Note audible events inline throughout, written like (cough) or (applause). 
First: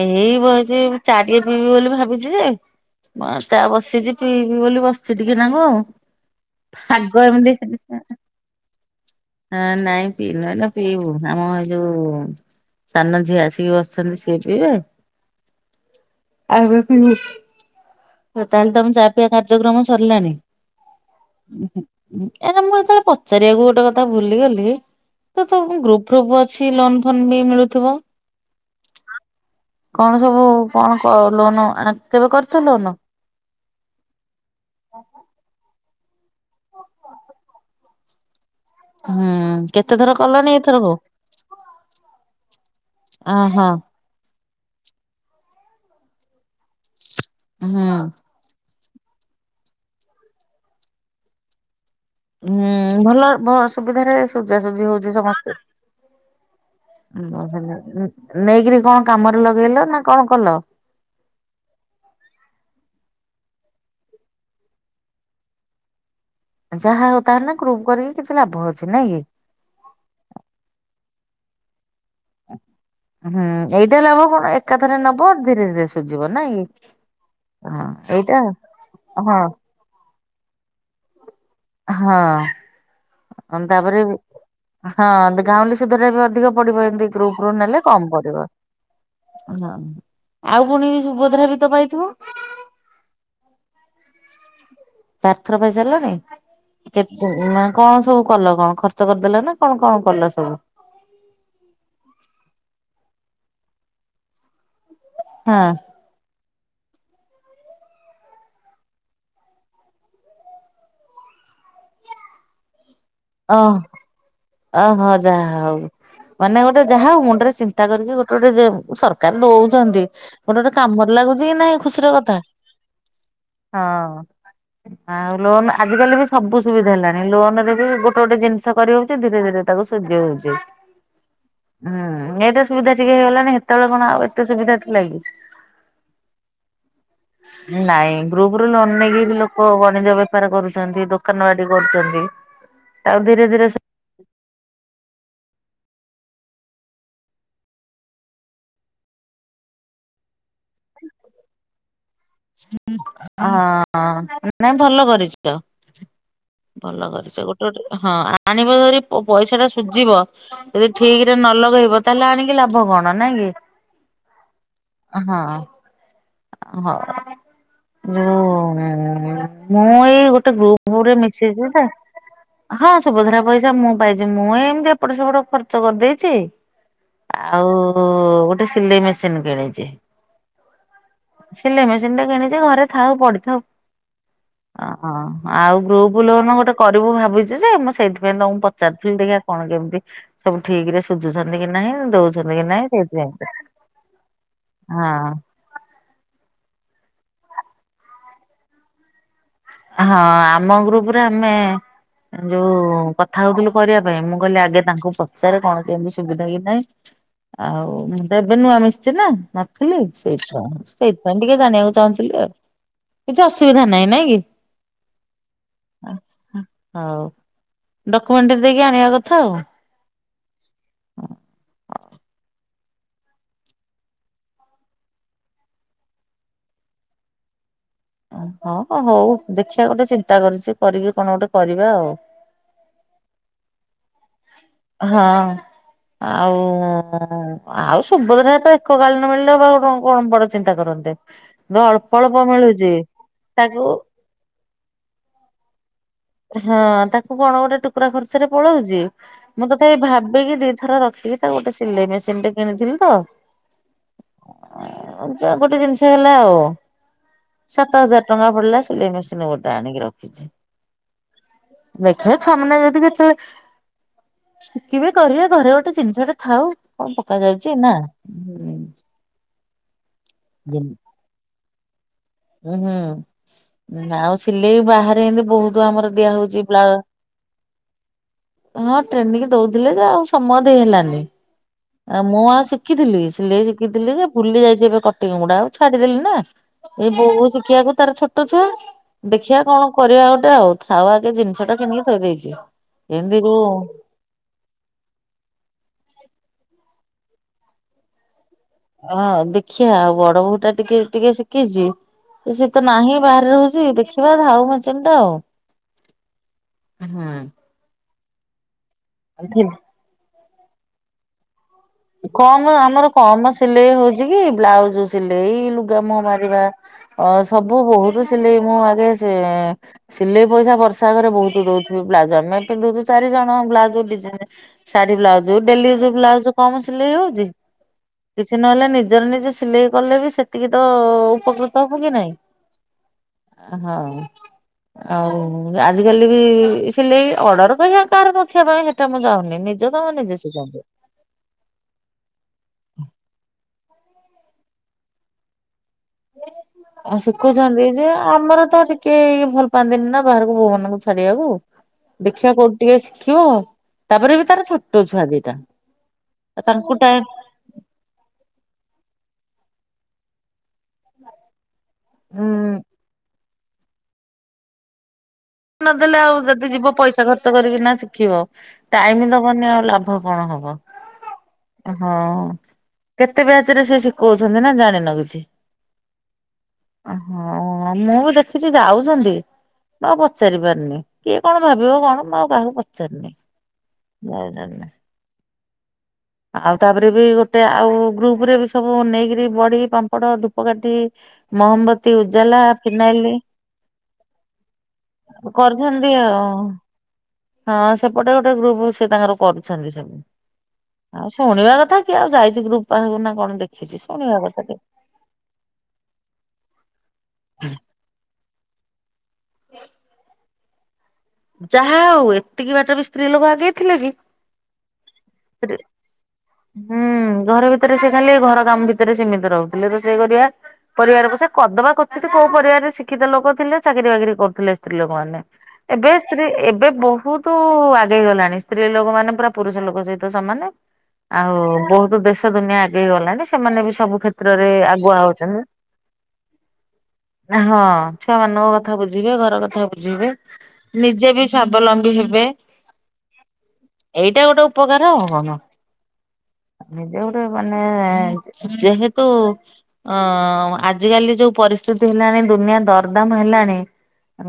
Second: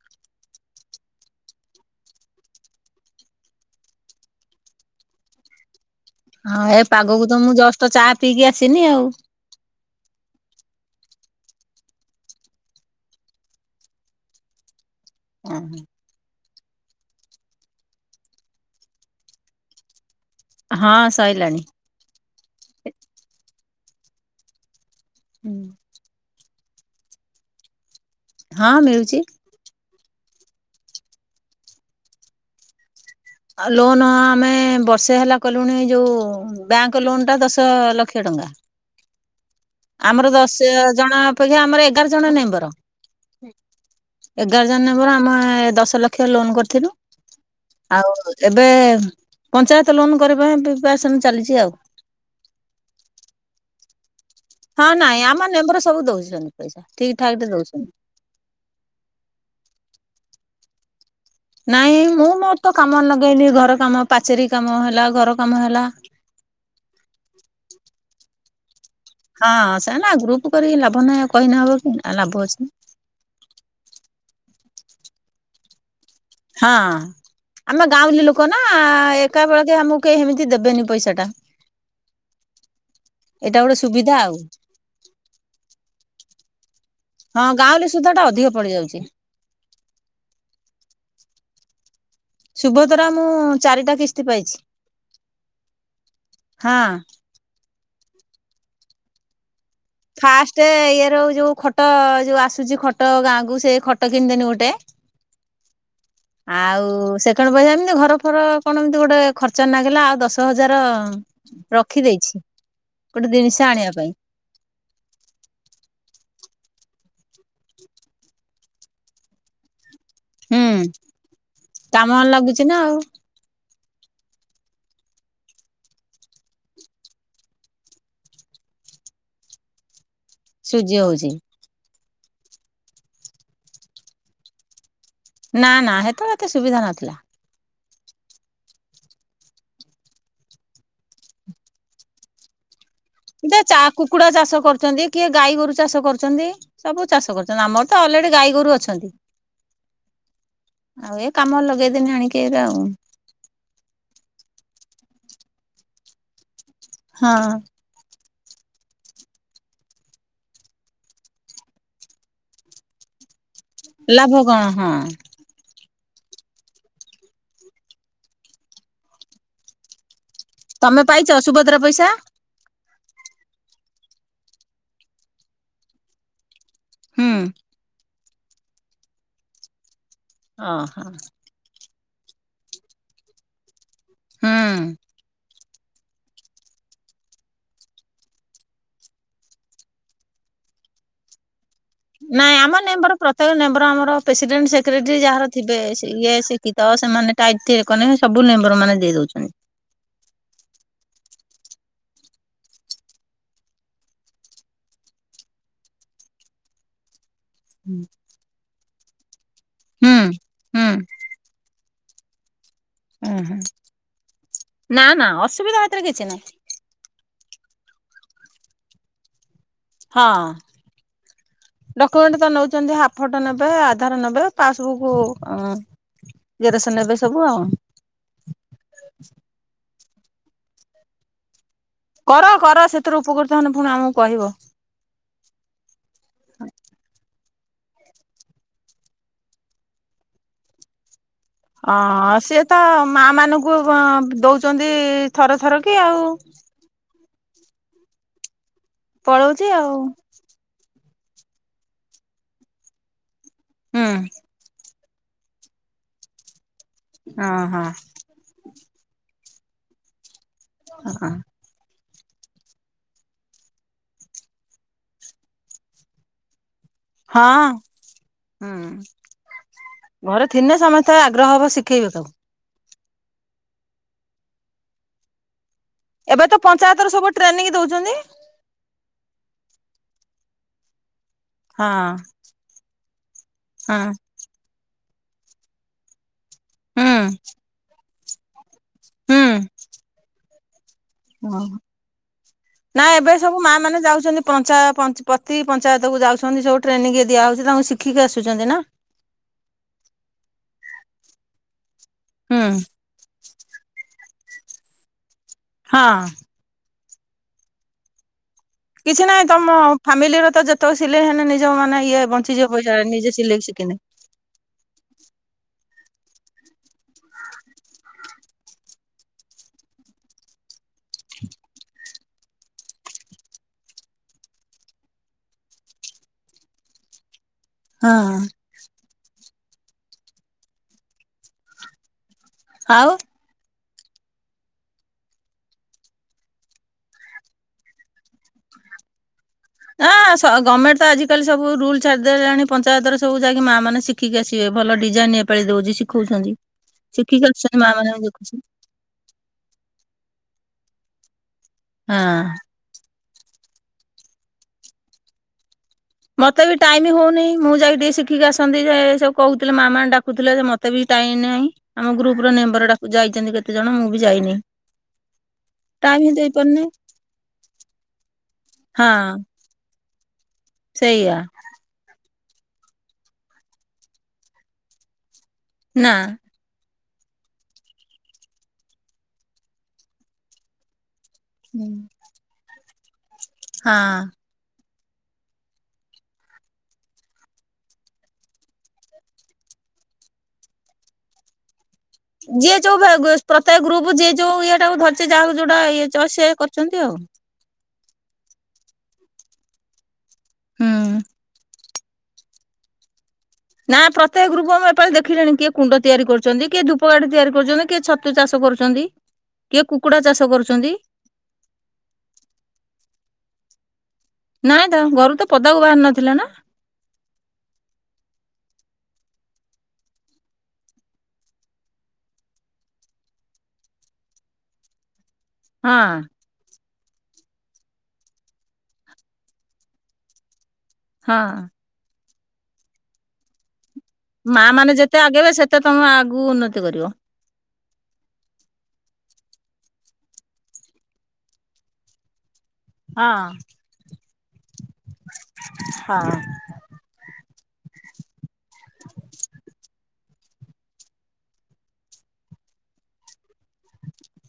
ଏଇ ବଇଚି ଚା ଟିଏ ପିଇବି ବୋଲି ଭାବୁଚି ଯେ,। ଚା ବସିଚି ପିଇବି ବଲି ବସ୍ଚି ଟିକେନାକୁ ଆଉ। ହଁ ଏ ଆଗ ପାଗକୁ ତ ମୁଁ ଏମିତି ଜଷ୍ଟ ଚା ପିଇକି ଆସିନି ଆଉ ନାଁ ନାଇଁ ପିଇନୁ ଏଇନା ପିଇବୁ ଆମ ଏଇ ଯୋଉ ସାନ ଝିଅ ଆସି ଟିକେ ବସଛନ୍ତି ସିଏ ପିଇବେ ଆଜ୍ଞା ଆବେ ପିଇବୁ ତାହେଲେ ତମ ଚା ପିଆ କାର୍ଯ୍ୟକ୍ରମ ସରିଲାଣି ହଁ ସଇଲାଣି ଏ ତମକୁ ସେତେବେଳେ ପଚାରିଆକୁ ଗୋଟେ କଥା ବୁଲିଗଲି ତ ତମ ଗ୍ରୁପ୍ ପ୍ରୁଫ୍ ଅଛି ଲୋନ୍‌ ଫୋନ୍ ବି ମିଳୁଥିବ ହିଁ ମିଳୁଛୁ କଣ ସବୁ କଣ କ ଲୋନ୍ କେବେ କରିଛ ଲୋନ୍ ଲୋନ୍ ଆମେ ବର୍ଷେ ହେଲା କଲୁଣି ଏ ଯୋଉ ବ୍ୟାଙ୍କ୍ ଲୋନ୍ ଟା ଦଶ ଲକ୍ଷ ଟଙ୍କା ହୁଁ କେତେ ଥର ଆମର କଲଣି ଦଶ ଏଥରକୁ ଜଣ ଅପେକ୍ଷା ଆମର ଏଗାର ଜଣ ନେମ୍ବର ଅହଁ ଏଗାର ଜଣ‌ ନେମ୍ବର ଆମେ ଦଶ ଲକ୍ଷ ଲୋନ୍‌ କରିଥିଲୁ ହୁଁ। ଆଉ ଏବେ ପଞ୍ଚାୟତ ଲୋନ୍ କରିବା ପାଇଁ ପିପାରେସନ୍ ଚାଲିଛି ଆଉ ହୁଁ ଭଲ ସୁବିଧାରେ ସୁଜାସୁଜି ହଁ ହେଉଛି ନାଇଁ ଆମ ସମସ୍ତେ ମେମ୍ବର ସବୁ ଦଉଛନ୍ତି ପଇସା ଠିକ ଠାକ ରେ ଦଉଛନ୍ତି। ନେଇକି କଣ କାମରେ ଲଗେଇଲ ନା କଣ କଲ ନାଇଁ ମୁଁ ମୋର ତ କାମ ଲଗେଇଲିି ଘର କାମ ପାଚେରୀ କାମ ହେଲା ଘର କାମ ହେଲା ଯାହା ହଉ ତାହେଲେ ଗ୍ରୁପ୍ କରିକି କିଛି ଲାଭ ଅଛି ନାଇଁ କି? ହଁ ସେ ଗ୍ରୁପ୍ କରିକି ଲାଭ ନାହିଁ କହିନେ ହବ କି ଲାଭ ଅଛି ହୁଁ ଏଇଟା ଲାଭ କଣ ଏକାଥରେ ନବ ଧୀରେ ଧୀରେ ସୁଜିବ ହଁ ଆମ ଗାଉଁଲି ଏଇଟା ଲୋକ ନା ହଁ ଏକା ବେଳକେ ଆମକୁ କେହି ଏମିତି ଦେବେନି ପଇସା ଟା ହଁ ଏଇଟା ଗୋଟେ ତାପରେ ସୁବିଧା ଆଉ ହଁ ଗାଉଁଲି ସୁଧା ଟା ବି ଅଧିକ ପଡ଼ିବ ଏମତି ଗ୍ରୁପ୍ ହଁ ନେଲେ ଗାଉଁଲି ସୁଧ କମ୍ ଟା ପଡ଼ିବ ଅଧିକ ପଡିଯାଉଛି। ଆଉ ପୁଣି ସୁଭଦ୍ରା ବି ତ ପାଇଥିବ ଶୁଭଦ୍ରା ମୁଁ ଚାରିଟା କିସ୍ତି ପାଇଛି ଚାରିଥର ପାଇସାରିଲଣି ହଁ। କେତେ ନା କଣ ସବୁ କଲ କଣ ଖର୍ଚ୍ଚ କରିଦେଲ ନା କଣ କଲ ସବୁ ଫାଷ୍ଟେ ଇଏର ଯୋଉ ଖଟ ଯୋଉ ଆସୁଛି ଖଟ ଗାଁକୁ ସେ ଖଟ କିଣିଦେଲି ଗୋଟେ ହଁ ଆଉ ସେକେଣ୍ଡେ ପଇସା ଏମିତି ଘର ଫର କଣ ଏମିତି ଗୋଟେ ଖର୍ଚ୍ଚ ନାଗିଲା ଆଉ ଦଶ ହଜାର ରଖିଦେଇଛି ଗୋଟେ ଓ ଜିନିଷ ଆଣିବା ପାଇଁ ଓହୋ ଯାହା ହଉ ମାନେ ଗୋଟେ ଯାହା ହଉ ମୁଣ୍ଡରେ ଚିନ୍ତା କରିକି ଗୋଟେ ଗୋଟେ ସରକାର ଦଉଛନ୍ତି ଗୋଟେ ଗୋଟେ ହୁଁ କାମରେ ଲାଗୁଛି କି ନାହିଁ କାମ ଖୁସିର କଥା ଲାଗୁଛି ନା ଆଉ। ହଁ ଆଉ ଲୋନ୍ ଆଜିକାଲି ବି ସବୁ ସୁବିଧା ହେଲାଣି ଲୋନ୍ ରେ ବି ଗୋଟେ ଗୋଟେ ଜିନିଷ କରିବ ଧୀରେ ଧୀରେ ତାକୁ ଶୁଜି ହେଉଛି ସୁଜି ହେଉଛି ହୁଁ ଏଇଟା ସୁବିଧା ଠିକେ ହେଇଗଲାଣି ସେତେବେଳେ କଣ ଆଉ ଏତେ ସୁବିଧା ଥିଲା କି ନା ନା ସେତେବେଳେ ଏତେ ସୁବିଧା ନଥିଲା ନାଇଁ ଗ୍ରୁପ୍ ରୁ ଲୋନ୍ ନେଇକି ଲୋକ ବଣିଜ ବେପାର କରୁଛନ୍ତି ଦୋକାନ ବାଡ଼ି କରୁଛନ୍ତି ଆଉ ଧୀରେ ଧୀରେ କୁକୁଡ଼ା ଚାଷ କରୁଛନ୍ତି କିଏ ଗାଈ ଗୋରୁ ଚାଷ କରୁଛନ୍ତି ସବୁ ଚାଷ କରୁଛନ୍ତି ଆମର ତ ଅଲରେଡି ଗାଈ ଗୋରୁ ଅଛନ୍ତି। (unintelligible) ଆଉ ଏ କାମ ଲଗେଇଦେନି ଆଣିକି ଏ ରା ଆଉ। ହଁ ନାଇଁ ଭଲ କରିଛ ଆ ଭଲ କରିଛ ହଁ ଗୋଟେ ଗୋଟେ ହଁ ଆଣିବ ଯଦି ପଇସା ଟା ସୁଝିବ। ଯଦି ଠିକ ରେ ନ ଲଗେଇବ ତାହେଲେ ଆଣିକି ଲାଭ କଣ ନାଇଁ କି? ଲାଭ କଣ ହଁ। ହଁ। ହ ମୁଁ ମୁ ଇ ଗୋ ଗୋଟେ ତମେ ଗ୍ରୁପ ରେ ପାଇଛ ମିଶିଯି ସୁଭଦ୍ରା ଯେ ପଇସା ହଁ ସୁଭଦ୍ରା ପଇସା ମୁଁ ପାଇଛି ମୁଁଁ ଏମିତି ଏପଟେ ସେପଟ ଖର୍ଚ୍ଚ କରିଦେଇଛି। ହୁଁ। ଆଉ ଗୋଟେ ସିଲେଇ ମେସିନ୍ କିଣିଛି। ଅ ସିଲେଇ ମେସିନି ଟେ କିଣିଚି ଘରେ ଥାଉ ପଡିଥାଉ ଅ ହୁଁ। ହଁ। ଆଉ ଗ୍ରୁପ ଲୋନ ଗୋଟେ କରିବୁ ଭାବିଚୁ ଯେ ମୁଁ ସେଇଥିପାଇଁ ତମ ପଚାରିଥିଲି ଦେଖିଆ କଣ କେମିତି ସବୁ ଠିକ ରେ ସୁଜୁଛନ୍ତି କି ନାହିଁ। ନାଇଁ ଦଉଛନ୍ତି କି ଆମ ନାହିଁ ମେମ୍ବର ପ୍ରତ୍ୟେକ ସେଇଥିପାଇଁ ମେମ୍ବର ଆମର ପ୍ରେସିଡେଣ୍ଟ ହଁ ସେକ୍ରେଟାରୀ ଯାହାର ଥେ ସେ ଇଏ ଶିକ୍ଷିତ ତ ସେମାନେ ଟାଇଟ୍ (unintelligible) ସବୁ ମେମ୍ବର ମାନେ ଦେଇ ଦଉଛନ୍ତି। ହଁ ଆମ ଗ୍ରୁପରେ ଆମେ ଯୋଉ କଥା ହଉଥିଲୁ କରିବା ପାଇଁ ମୁଁ କହିଲି ଆଗେ ତାଙ୍କୁ ପଚାରେ କଣ କେମିତି ସୁବିଧା କି ନାହିଁ। ଆଉ ହୁଁ ମୁଁ ତ ଏବେ ନୂଆ ମିଶଛି ନା ମ ଥିଲି ସେଇପାଇଁ ହୁଁ ସେଇଥିପାଇଁ ଟିକେ ଜାଣିବାକୁ ଚାହୁଁଥିଲି ଆଉ। ହୁଁ କିଛି ହୁଁ ଅସୁବିଧା ନାହିଁ ନାଇଁ କି ନା ନା ଅସୁବିଧା ହେଥିରେ କିଛି ନାହିଁ ହଉ ଡକୁମେଣ୍ଟ ଦେଇକି ଆଣିବା କଥା ଆଉ। ହଁ। ଡକ୍ୟୁମେଣ୍ଟ ତ ନେଉଛନ୍ତି ହାଫ ଫଟୋ ନେବେ ଆଧାର ନେବେ ପାସବୁକ୍ ଆଁ ଜେରକ୍ସ ନେବେ ସବୁ ଆଉ। ଓ ହଁ ହଉ ଦେଖିବା ଗୋଟେ ଚିନ୍ତା କରିଛି କରିବି କଣ ଗୋଟେ କରିବା ଆଉ। କର କର ସେଥିରୁ ଉପକୃତ ହେଲେ ପୁଣି ଆମକୁ କହିବ। ହଁ ଆଉ ଆଉ ସୁଭଦ୍ରା ତ ଏକ କାଳୀନ ମିଳିଲେ ବା କଣ ବଡ ଚିନ୍ତା କରନ୍ତେ। ଅଳ୍ପ ଅଳ୍ପ ହଁ ସିଏ ତ ମିଳୁଛି ମା ମାନଙ୍କୁ ତାକୁ ଅ ଦଉଛନ୍ତି ଥର ଥର କି ଆଉ। ହଁ ତାକୁ କଣ ଗୋଟେ ଟୁକୁରା ଖର୍ଚ୍ଚରେ ପଳଉଛି। ମୁଁ ପଳଉଛି ତଥାପି ଆଉ ଭାବିକି ଦିଥର ରଖିକି ତାକୁ ଗୋଟେ ସିଲେଇ ମେସିନି ଟେ କିଣିଥିଲି ତ। ହୁଁ। ଗୋଟେ ଜିନିଷ ହେଲା ଆଉ ହଁ ହଁ ସାତ ହଜାର। ଟଙ୍କା ପଡିଲା ସିଲେଇ ମେସିନ ଗୋଟେ ଆଣିକି ରଖିଛି। ହୁଁ। ଦେଖିବା ଛୁଆ ମାନେ ଯଦି କେତେବେଳେ ଶିଖିବେ କରିବେ ଘରେ ଗୋଟେ ଜିନିଷ ଟେ ଥାଉ। କଣ ପକା ହଁ ଯାଉଛି ନା। ହୁଁ ଘରେ ଥିଲେ ସମସ୍ତେ (unintelligible) ଆଗ୍ରହ ହବ ଶୁଖିବେ। ଉ ହୁଁ ଆଉ ସିଲେଇ ବାହାରେ ଏମତି ବହୁତ ଆମର ଦିଆ ଏବେ ତ ହଉଛି ବ୍ଲା ପଞ୍ଚାୟତ ର ସବୁ ଟ୍ରେନିଂ ଦଉଛନ୍ତି। ହଁ ଟ୍ରେନିଂ ଦୋଉଥିଲେ ଯେ ଆଉ ସମୟ ଦେଇ ହେଲାନି। ହଁ ଆ ମୁଁ ଆଉ ଶିଖିଥିଲି ସିଲେଇ ହଁ ଶିଖିଥିଲି ଯେ ଭୁଲି ଯାଇଚି ଏବେ କଟିଙ୍ଗି ମୁଡା ଆଉ ଛାଡିଦେଲି ନା ଏଇ ହୁଁ ବୋହୁ ଶିଖିଆକୁ ତାର ଛୋଟ ଛୁଆ, ଦେଖିଆ କଣ କରିଆ ଗୋଟେ ଆଉ? ଆଉ ଆଗେ ହୁଁ ଜିନିଷ ଟା କିଣିକି ଥୋଇ ଦେଇଚି। ଏନତି ଯୋଉଁ ପଞ୍ଚାୟ ପଞ୍ଚ୍ ପତି ପଞ୍ଚାୟତକୁ ଯାଉଛନ୍ତି ସବୁ ଟ୍ରେନିଂ ଦିଆ ହୋଉଚି ତାଙ୍କୁ ଶିଖିକି ଆସୁଚନ୍ତି ନା। ହଁ, ଦେଖିଆ ଆଉ ବଡ ବୋହୁଟା ଟିକେ ଟିକେ ଶିଖିଚି। ହୁଁ ସିଏ ତ ନାହିଁ ବାହାରେ ରୋହୁଛି ଦେଖିବା ଧାଉ ମେସିନ୍ ଟା ଆଉ। ହଁଅଁ। ହୁଁଉଁ। କିଛି ନାଇଁ ତମ ଫାମିଲିର ତ ଯେତେକ ସିଲେଇ ହେନେ ନିଜ ମାନେ ଇଏ ବଞ୍ଚିଯିବ ପଇସାଟା ନିଜେ ସିଲେଇ ଶିକିିନେ। ଯିଏକି ବ୍ଲାଉଜୁ ସିଲେଇ ଲୁଗାମୁହଁ ମାରିବା। ଅ ସବୁ ବୋହୁତୁ ସିଲେଇ ମୁଁ ମାରି ଆସେ। ଏଏଁ ସିଲେଇ ପଇସା ବର୍ଷା ଘରେ ବୋହୁତୁ ଦୋଉଥିବି। ବ୍ଲାଉଜ୍ ଆମେ ପିନ୍ଧୁଚୁ ଚାରି ଜଣ ବ୍ଲାଉଜ଼ ଡିଜାଇନ୍ ଶାରୀ, ବ୍ଲାଉଜୁ ଡେଲି ଯୋଉ ବ୍ଲାଉଜୁ କମ ସିଲେଇ ହୋଉଚି ହଁ କିଛି ନହେଲେ ନି ନିଜର ନିଜେ ସିଲେଇ କଲେ ବି ସେତିକି ତ ଅ ଅ ଉପକୃତ ହବୁ କି ନାଇଁ। ଆଉ। ଆ ହଁଅଁ ଉମ୍, ଆଁ ଆଉ ଉ ଆଜିକାଲି ବି ଇ ସିଲେଇ ଅଡର ପେଇଁହା କାହାର ରଖିଆ ପାଇଁ ହେଟା ମୁଁ ଚାହୁଁନି। ନିଜ କାମ ଆଁ ନିଜେ ସ ଶିଖନ୍ତି। ଗମେଣ୍ଟ ତ ଆଜିକାଲି ସବୁ ରୁଲ୍ ଛାଡି ଦେଲାଣି ପଞ୍ଚାୟତରେ ସବୁ ଯାଇକି ମା ମାନେ ଶି ଖିକି ଆସିବେ। ଭଲ ଡିଜାଇନ୍ ଏପାଳି ଦୋଉଚି ଶିଖୋଉଛନ୍ତି। ଆଉ ଶିଖୁଛନ୍ତି ଯେ ଆମର ତ ଟି କେ ଭଲ୍ ପାଆନ୍ତିନି ନା ବାହାରୁକୁ ବୋହୁ ମାନୁଙ୍କୁ ଛାଡିଆକୁ। ହଁ। ଦେଖିଆ କୋଉ ଟିକେ ଶିଖିମୁ? ତାପରେ ବି ତାର ଛୋଟ ଛୁଆ ଦିଟା। ମତେ ବି ତାଙ୍କୁ ଟାଇମି ଟାଇ ହୋଉନେଇଁ। ମୁଁ ଯାଇ ଟିକେ ଶିଖିକି ଆସନ୍ତି ଯେ ସେ କୋହୁଥିଲେ ମା ମାଁ ଡାକୁଥିଲେ ଯେ ମତେ ବି ଟାଇନ୍ ନାହିଁ। ଆମ ଗ୍ରୁପ୍ ଉଁ ର ନେମ୍ବର ଡାକୁ ଯାଇଚନ୍ତି କେତେ ଜଣ? ମୁଁ ବି ଯାଇନି। ଟାଇମ ନଦେଲେ ହିଁ ଆଉ ଯଦି ଦେଇପାରୁନି ଯିବ ପଇସା ଖର୍ଚ୍ଚ କରିକି ନା ଶିଖିବ ଟାଇମି ହଁ। ଦବନି ଆଉ ଲା ଭ କଣ ହବ। ସେଇଆ ହଁଅ, କେତେ ବ୍ୟାଚ୍ ରେ ସେ ଶିଖୋଉଛନ୍ତି? ନା ଜାଣିନ କିଛି। ନାଁ। ହଁଅଁ ମୁଁ ବି ଦେଖିଛି ଯାଉଛନ୍ତି, ଆଉ ପଚାରି ପାରନି। କିଏ କଣ ଭାବିବ କଣ ମୁଁ ଆଉ କାହାକୁ ପଚାରିନି? ହଁ ଜୟ ଜଗନ୍ନାଥ। ଆଉ ତାପେରେ ବି ଗୋଟେ ଆଉ ଗ୍ରୁପ୍ ରେ ବି ସବୁ ନେଇକିରି ବଢ଼ି, ପାମ୍ପଡ, ଧୂପକାଠି ମହମବତୀ ଉଜାଲା ଯିଏ ଯୋଉ ଭେ ଫିନାଇଲି ଗ୍ ପ୍ରତ୍ୟେକ୍ ଗ୍ରୁପ୍ ଯିଏ ଯୋଉ ଇଏଟାକୁ ଧରିଛେ, ଯାହାକୁ ଯୋଉଟା ଇଏ ଚଏସ୍ ସେଏ କରୁଚନ୍ତ। ନ୍ତି ଆଉ। ହଁଅଁ ସେପଟେ ଗୋଟେ ଗ୍ରୁପୁ ସେ ତାଙ୍କର କରୁଛନ୍ତି ସବୁ। ହୁଁ। ଆଉ ଶୁଣିବା କଥା କିଏ ଆଉ ଯାଇଚି ଗ୍ରୁପ୍ ପାଖୁକୁ ନା କଣ ଦେଖି? ନା ପ୍ରତ୍ୟେକ ଗ୍ରୁପୁ ମୁଁ ଏପାଳି ଦେଖିଲିଣି କିଏ କୁଣ୍ଡ ତିଆରି କରୁଚନ୍ତି କିଏ ଧୂପକାଠି ତିଆରି କରୁଚନ୍ତି କିଏ ଛତୁ ଚାଷ ଷ କରୁଚନ୍ତି କିଏ କୁକୁଡା ଚାଷ କରୁଚନ୍ତି। ଯାହା ହୋଉ ଏତିକି ବାଟବି ସ୍ତ୍ରୀ ଲୋକ ଆଗେଇ ଥିଲେ କି? ନାଇଁ ତ ଘରୁ ତ ପଦାକୁ ବାହାରୁ ନଥିଲେ ନା। ହୁଁଉଁ ଘର ଭିତେରେ ସେ ଖାଲି ଘର କାମ ଭିତେରେ ସିମିତି ରହୁଥିଲେ, ରୋସେଇ କରିବା। ପରିବାର ପୋସେ କଦବା କୋଚିତି କୋଉ ପରିବାରେରେ ଶିକ୍ଷିତ ଲୋକ ଥିଲେ ଚାକିରି ବାକିରି କରୁଥିଲେ ସ୍ତ୍ରୀ ଲୋକମାନେ। ହଁ ଏବେ ସ୍ତ୍ରୀ ଏବେ ବୋହୁତ୍ ନ୍ତୁ ଆଗେଇ ଗଲାଣି ସ୍ତ୍ରୀ ଲୋକ ମାନେ ପୁରା ପୁରୁଷ ଲୋକ ସହିତ ସମାନେ ଆଉ ହଁ। ବହୁତ ଦେଶ ଦେଶ ଦୁନିଆ ଆଗେଇ ଗଲାଣି ସେମାନେ ବି ସବୁ କ୍ଷେ ମା ମାନେ ଯେତେ ଆଗେଇବେ ସେତେ ତମେ ଆଗକୁ ଉନ୍ନତି କରିବ। ହଁ ଛୁଆ ମାନଙ୍କ କଥା ବୁଝିବେ, ଘର କଥା ବୁଝିବେ। ନିଜେ ବି ସାବଲମ୍ବୀ ହେବେ। ହଁ ଏଇଟା ଗୋଟେ ଉପକାର ଆଉ କଣ। ହଁ ନିଜେ ଗୋଟେ ମାନେ ଯେହେତୁ ଅ ଆଜିକାଲି ଯୋଉ ପରିସ୍ଥିତି ହେଲାଣି, ଦୁନିଆ ଦରଦାମ ହେଲାଣି।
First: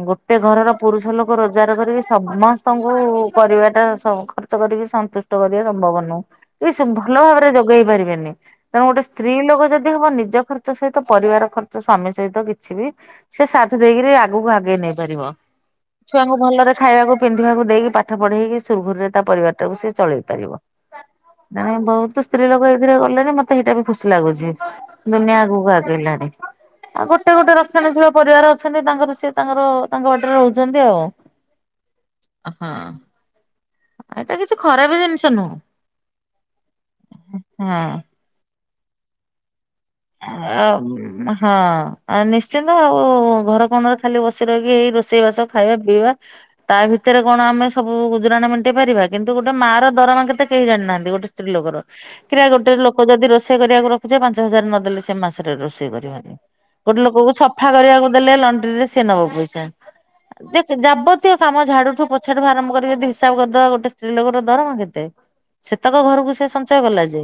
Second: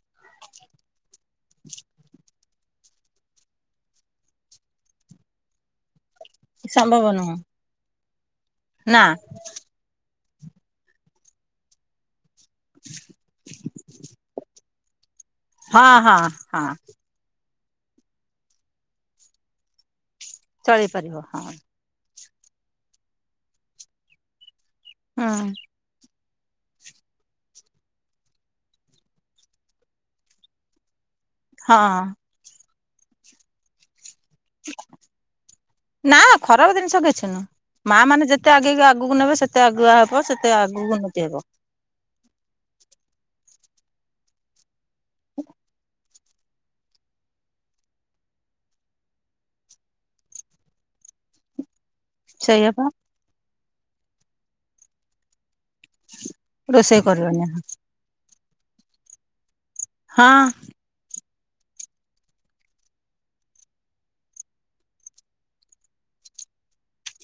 ଗୋଟେ ଘରର ପୁରୁଷ ଲୋକ ରୋଜଗାର କରିବେ ସମସ୍ତଙ୍କୁ ପରିବାରଟା ଖର୍ଚ୍ଚ କରିକି ସନ୍ତୁ ଷ୍ଟ କରିବା ସମ୍ଭବ ନୁ। ଏ ସୁ ସମ୍ଭବ ଭଲ ନୁହଁ ଭାବରେ ଯୋଗେଇ ପାରିବେନି ତେଣୁ ଗୋଟେ ନା ସ୍ତ୍ରୀ ଲୋକ ଯଦି ହବ ନିଜ ଖ ର୍ଚ୍ଚ ସହିତ ପରିବାର ଖର୍ଚ୍ଚ ସ୍ୱାମୀ ସହିତ କିଛି ବି ସେ ସାଥ ଦେଇକିରି ଆଗକୁ ଆଗେଇ ନେଇ ପାରିବ। ହଁ ହଁ ଛୁଆଙ୍କୁ ହଁ ଭଲରେ ଖାଇବାକୁ ପିନ୍ଧିବାକୁ ଦେଇକି ପାଠ ପଢ଼େଇକି ସୁରୁଖୁରୁରେ ତା ପରିବାରଟାକୁ ସେ ଚଳେଇ ପାରିବ। ଚଳିପାରିବ ହଁ ନାଇଁ ବହୁତୁ ସ୍ତ୍ରୀ ଲୋକ ଏଇଥିରେ ଗଲେନି ମତେ ଏଇଟା ବି ଖୁସି ଲାଗୁଛି ଦୁନିଆ ହୁଁ ଆଗକୁ ଆ ହେଲାଣି। ଆଉ ଗୋଟେ ଗୋଟେ ରକ୍ଷଣୀଶିଳ ପରିବାର ଅଛନ୍ତି ତାଙ୍କର ସିଏ ତାଙ୍କର ତାଙ୍କ ବାଟରେ ରହୁ ଛନ୍ତି ଆଉ। ହଁ। ହଁ। ଏଇଟା କିଛି ଖରାପ ଜିନିଷ ନୁହଁ ନା ଖରାପ ଜିନିଷ କିଛି ନୁହଁ। ମା ହଁ। ମାନେ ଯେତେ ଯେତେ ଆଗେଇକି ଆଗକୁ ନେବେ ସେତେ ଆଗୁଆ ସେତେ ଆଗକୁ ଉନ୍ନତି ଆମ୍ ହବ। ହଁ। ଆ ନିଶ୍ଚିନ୍ତ ଆଉ ଘର କୋଣରେ ଖାଲି ବସି ରହିକି ଏଇ ରୋଷେଇ ବାସ ଖାଇବା ପିଇବା ତା ଭିତରେ କଣ ଆମେ ସବୁ ଗୁଜୁରାଣ ମେଣ୍ଟେଇ ପାରିବା କିନ୍ତୁ ଗୋଟେ ମା ର ଦରମା କେତେ କେହି ଜାଣିନାହାନ୍ତି। ଗୋଟେ ସ୍ତ୍ରୀ ଲୋକର, କିରେ ସେଇଆ ଗୋଟେ ପା ଲୋକ ଯଦି ରୋଷେଇ କରିବାକୁ ରଖୁଛେ ପାଞ୍ଚ ହଜାର ନଦେଲେ ସେ ମାସରେ ରୋ ଷେଇ କରିବନି ଗୋଟେ ରୋଷେଇ ଲୋକକୁ କରିବନି ସଫା କରିବାକୁ ଦେଲେ ଲଣ୍ଡ୍ରି ରେ ସିଏ ନବ ପଇସା। ହଁ ଯେ ଯାବତୀୟ କାମ, ଝାଡୁଠୁ, ପୋଛା ଠୁ ଆରମ୍ଭ କରିକି ଯଦି ହିସାବ କରିଦବା ଗୋଟେ ସ୍ତ୍ରୀ ଲୋକର ଦରମା କେତେ? ସେତକ ଘରକୁ ସେ ସଞ୍ଚୟ କଲା ଯେ।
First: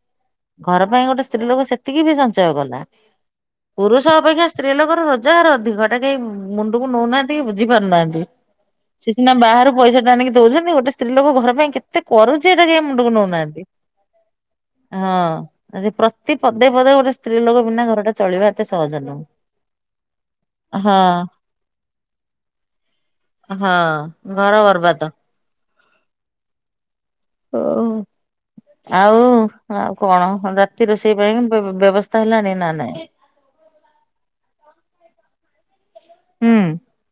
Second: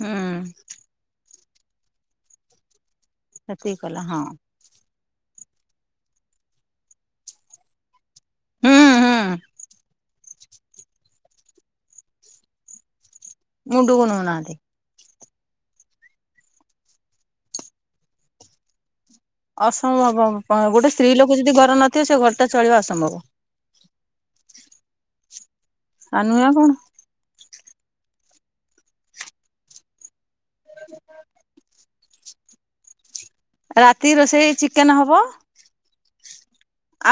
ହୁଁ। ଘର ପାଇଁ ଗୋଟେ ସ୍ତ୍ରୀ ଲୋକ ସେତିକି ବି ସଞ୍ଚୟ କଲା। ସେତିକି କଲା ପୁରୁଷ ହଁ ଅପେକ୍ଷା ସ୍ତ୍ରୀ ଲୋକର ରୋଜଗାର ଅଧିକ ଘଟା କେହି ମୁଣ୍ଡକୁ ନଉନାହାନ୍ତି କି ବୁଝି ପାରୁନାହାନ୍ତି। ହୁଁ ସେ ହୁଁ ସିନା ବାହାରୁ ପଇସା ଆଣିକି ଦଉଛନ୍ତି। ଗୋଟେ ସ୍ତ୍ରୀ ଲୋକ ଘର ପାଇଁ କେତେ କରୁଛି ଏଇଟା କେହି ମୁଣ୍ଡକୁ ନଉନାହାନ୍ତି। ମୁଣ୍ଡୁକୁ ନଉନାହାଁନ୍ତି। ହଁ ସେ ପ୍ରତି ପଦେ ପଦେ ଗୋଟେ ସ୍ତ୍ରୀ ଲୋକ ବିନା ଘରଟା ଚଳିବା ଏତେ ସହଜ ନୁହଁ। ଅସମ୍ଭବ ଗୋଟେ ହଁ ସ୍ତ୍ରୀ ଲୋକ ଯଦି ଘର ନଥିବ ସେ ଘରଟା ଚଳିବା ଅସମ୍ଭବ। ହଁ ଘର ବରବାଦ। ଆଉ ନୁହେଁ ଆଉ କଣ? ଓ ଆଉ ଆଉ କଣ? ରାତି ରୋଷେଇ ପାଇଁ ବେ -ବେବ ତ ହେଲାଣି ନା ନାହିଁ? ରାତି ରୋଷେଇ ଚିକେନ ହବ। ହୁଁ।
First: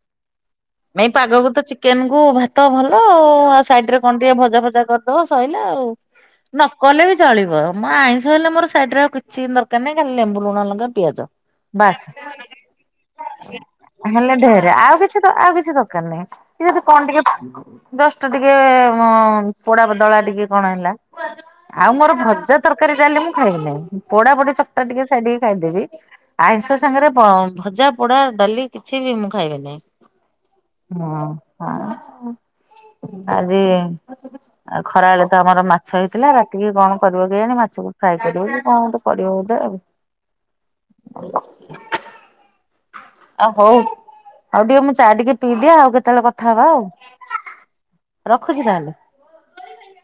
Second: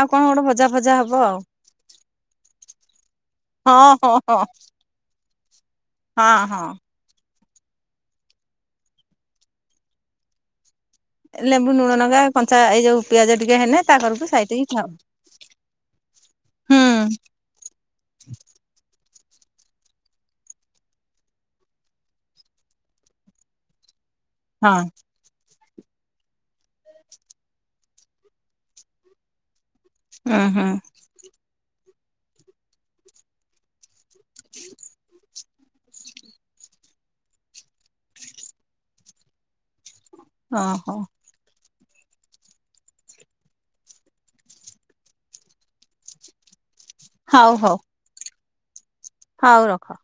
ଆଉ କଣ ଗୋଟେ ଭଜା ଫଜା ନାଇଁ ହବ ଆଉ। ପାଗକୁ ତ ଚିକେନ କୁ ଭାତ ଭଲ ଆଉ ହଁ ସାଇଡ ରେ ହଁ କଣ ଟିକେ ହଁ ଭଜା ଫଜା କରି ଦବ ସଇଲା ଆଉ ହଁ ହଁ ନକଲେବି ଚଳିବ ମୋ ଆଇଁଷ ହେଲେ ମୋର ସାଇଡ ରେ ଆଉ କିଛି ଦରକାର ନାହିଁଲ ଖାଲି ଲେମ୍ବୁ, ଲୁଣ, ଲଙ୍କା ପିଆଜ ଲେମ୍ବୁ ଲୁଣ ବାସ୍ ଲଙ୍କା କଞ୍ଚା ଏଇ ଯୋଉ ପିଆଜ ଟିକେ ହେଲେ ତା କରକୁ ହେଲେ ସାଇଟିକି ଢେରେ ଖାଉ ଆଉ କିଛି ଆଉ କିଛି ଦରକାର ନାହିଁ। କି ଯଦି କଣ ହୁଁ ଟିକେ ଜଷ୍ଟ ଟିକେ ପୋଡ଼ା ଦଳା ଟିକେ କଣ ହେଲା? ଆଉ ମୋର ଭଜା ତରକାରୀ ଡାଲି ମୁଁ ଖାଇବି ନାହିଁ। ପୋଡ଼ା ପୋଡ଼ି ହଁ ଚକଟା ଟିକେ ଛାଡିକି ଖାଇଦେବି। ଆଇଁଷ ସାଙ୍ଗରେ ଭଜା, ପୋଡ଼ା, ଡାଲି କିଛିବି ମୁଁ ଖାଇବିନାଇଁ। ଉହୁଁ। ହଁ ହ ଆଜି ଖରାବେଳେ ତ ଆମର ମାଛ ହେଇଥିଲା। ରାତିକି କଣ କରିବ କେଜାଣି ମାଛକୁ ଫ୍ରାଏ କରିବ କି କଣ ଗୋଟେ କରିବ ବୋଧେ ଆଉ? ଅହୋ। ଆଉ ହଉ ଆଉ ଟିକେ ମୁଁ ଚା ଟିକେ ପିଇଦିଏ ଆଉ କେତେବେଳେ କଥାହେବା ଆଉ। ହଉ ହଉ। ରଖୁଛି ତାହେଲେ? ହଉ ରଖ।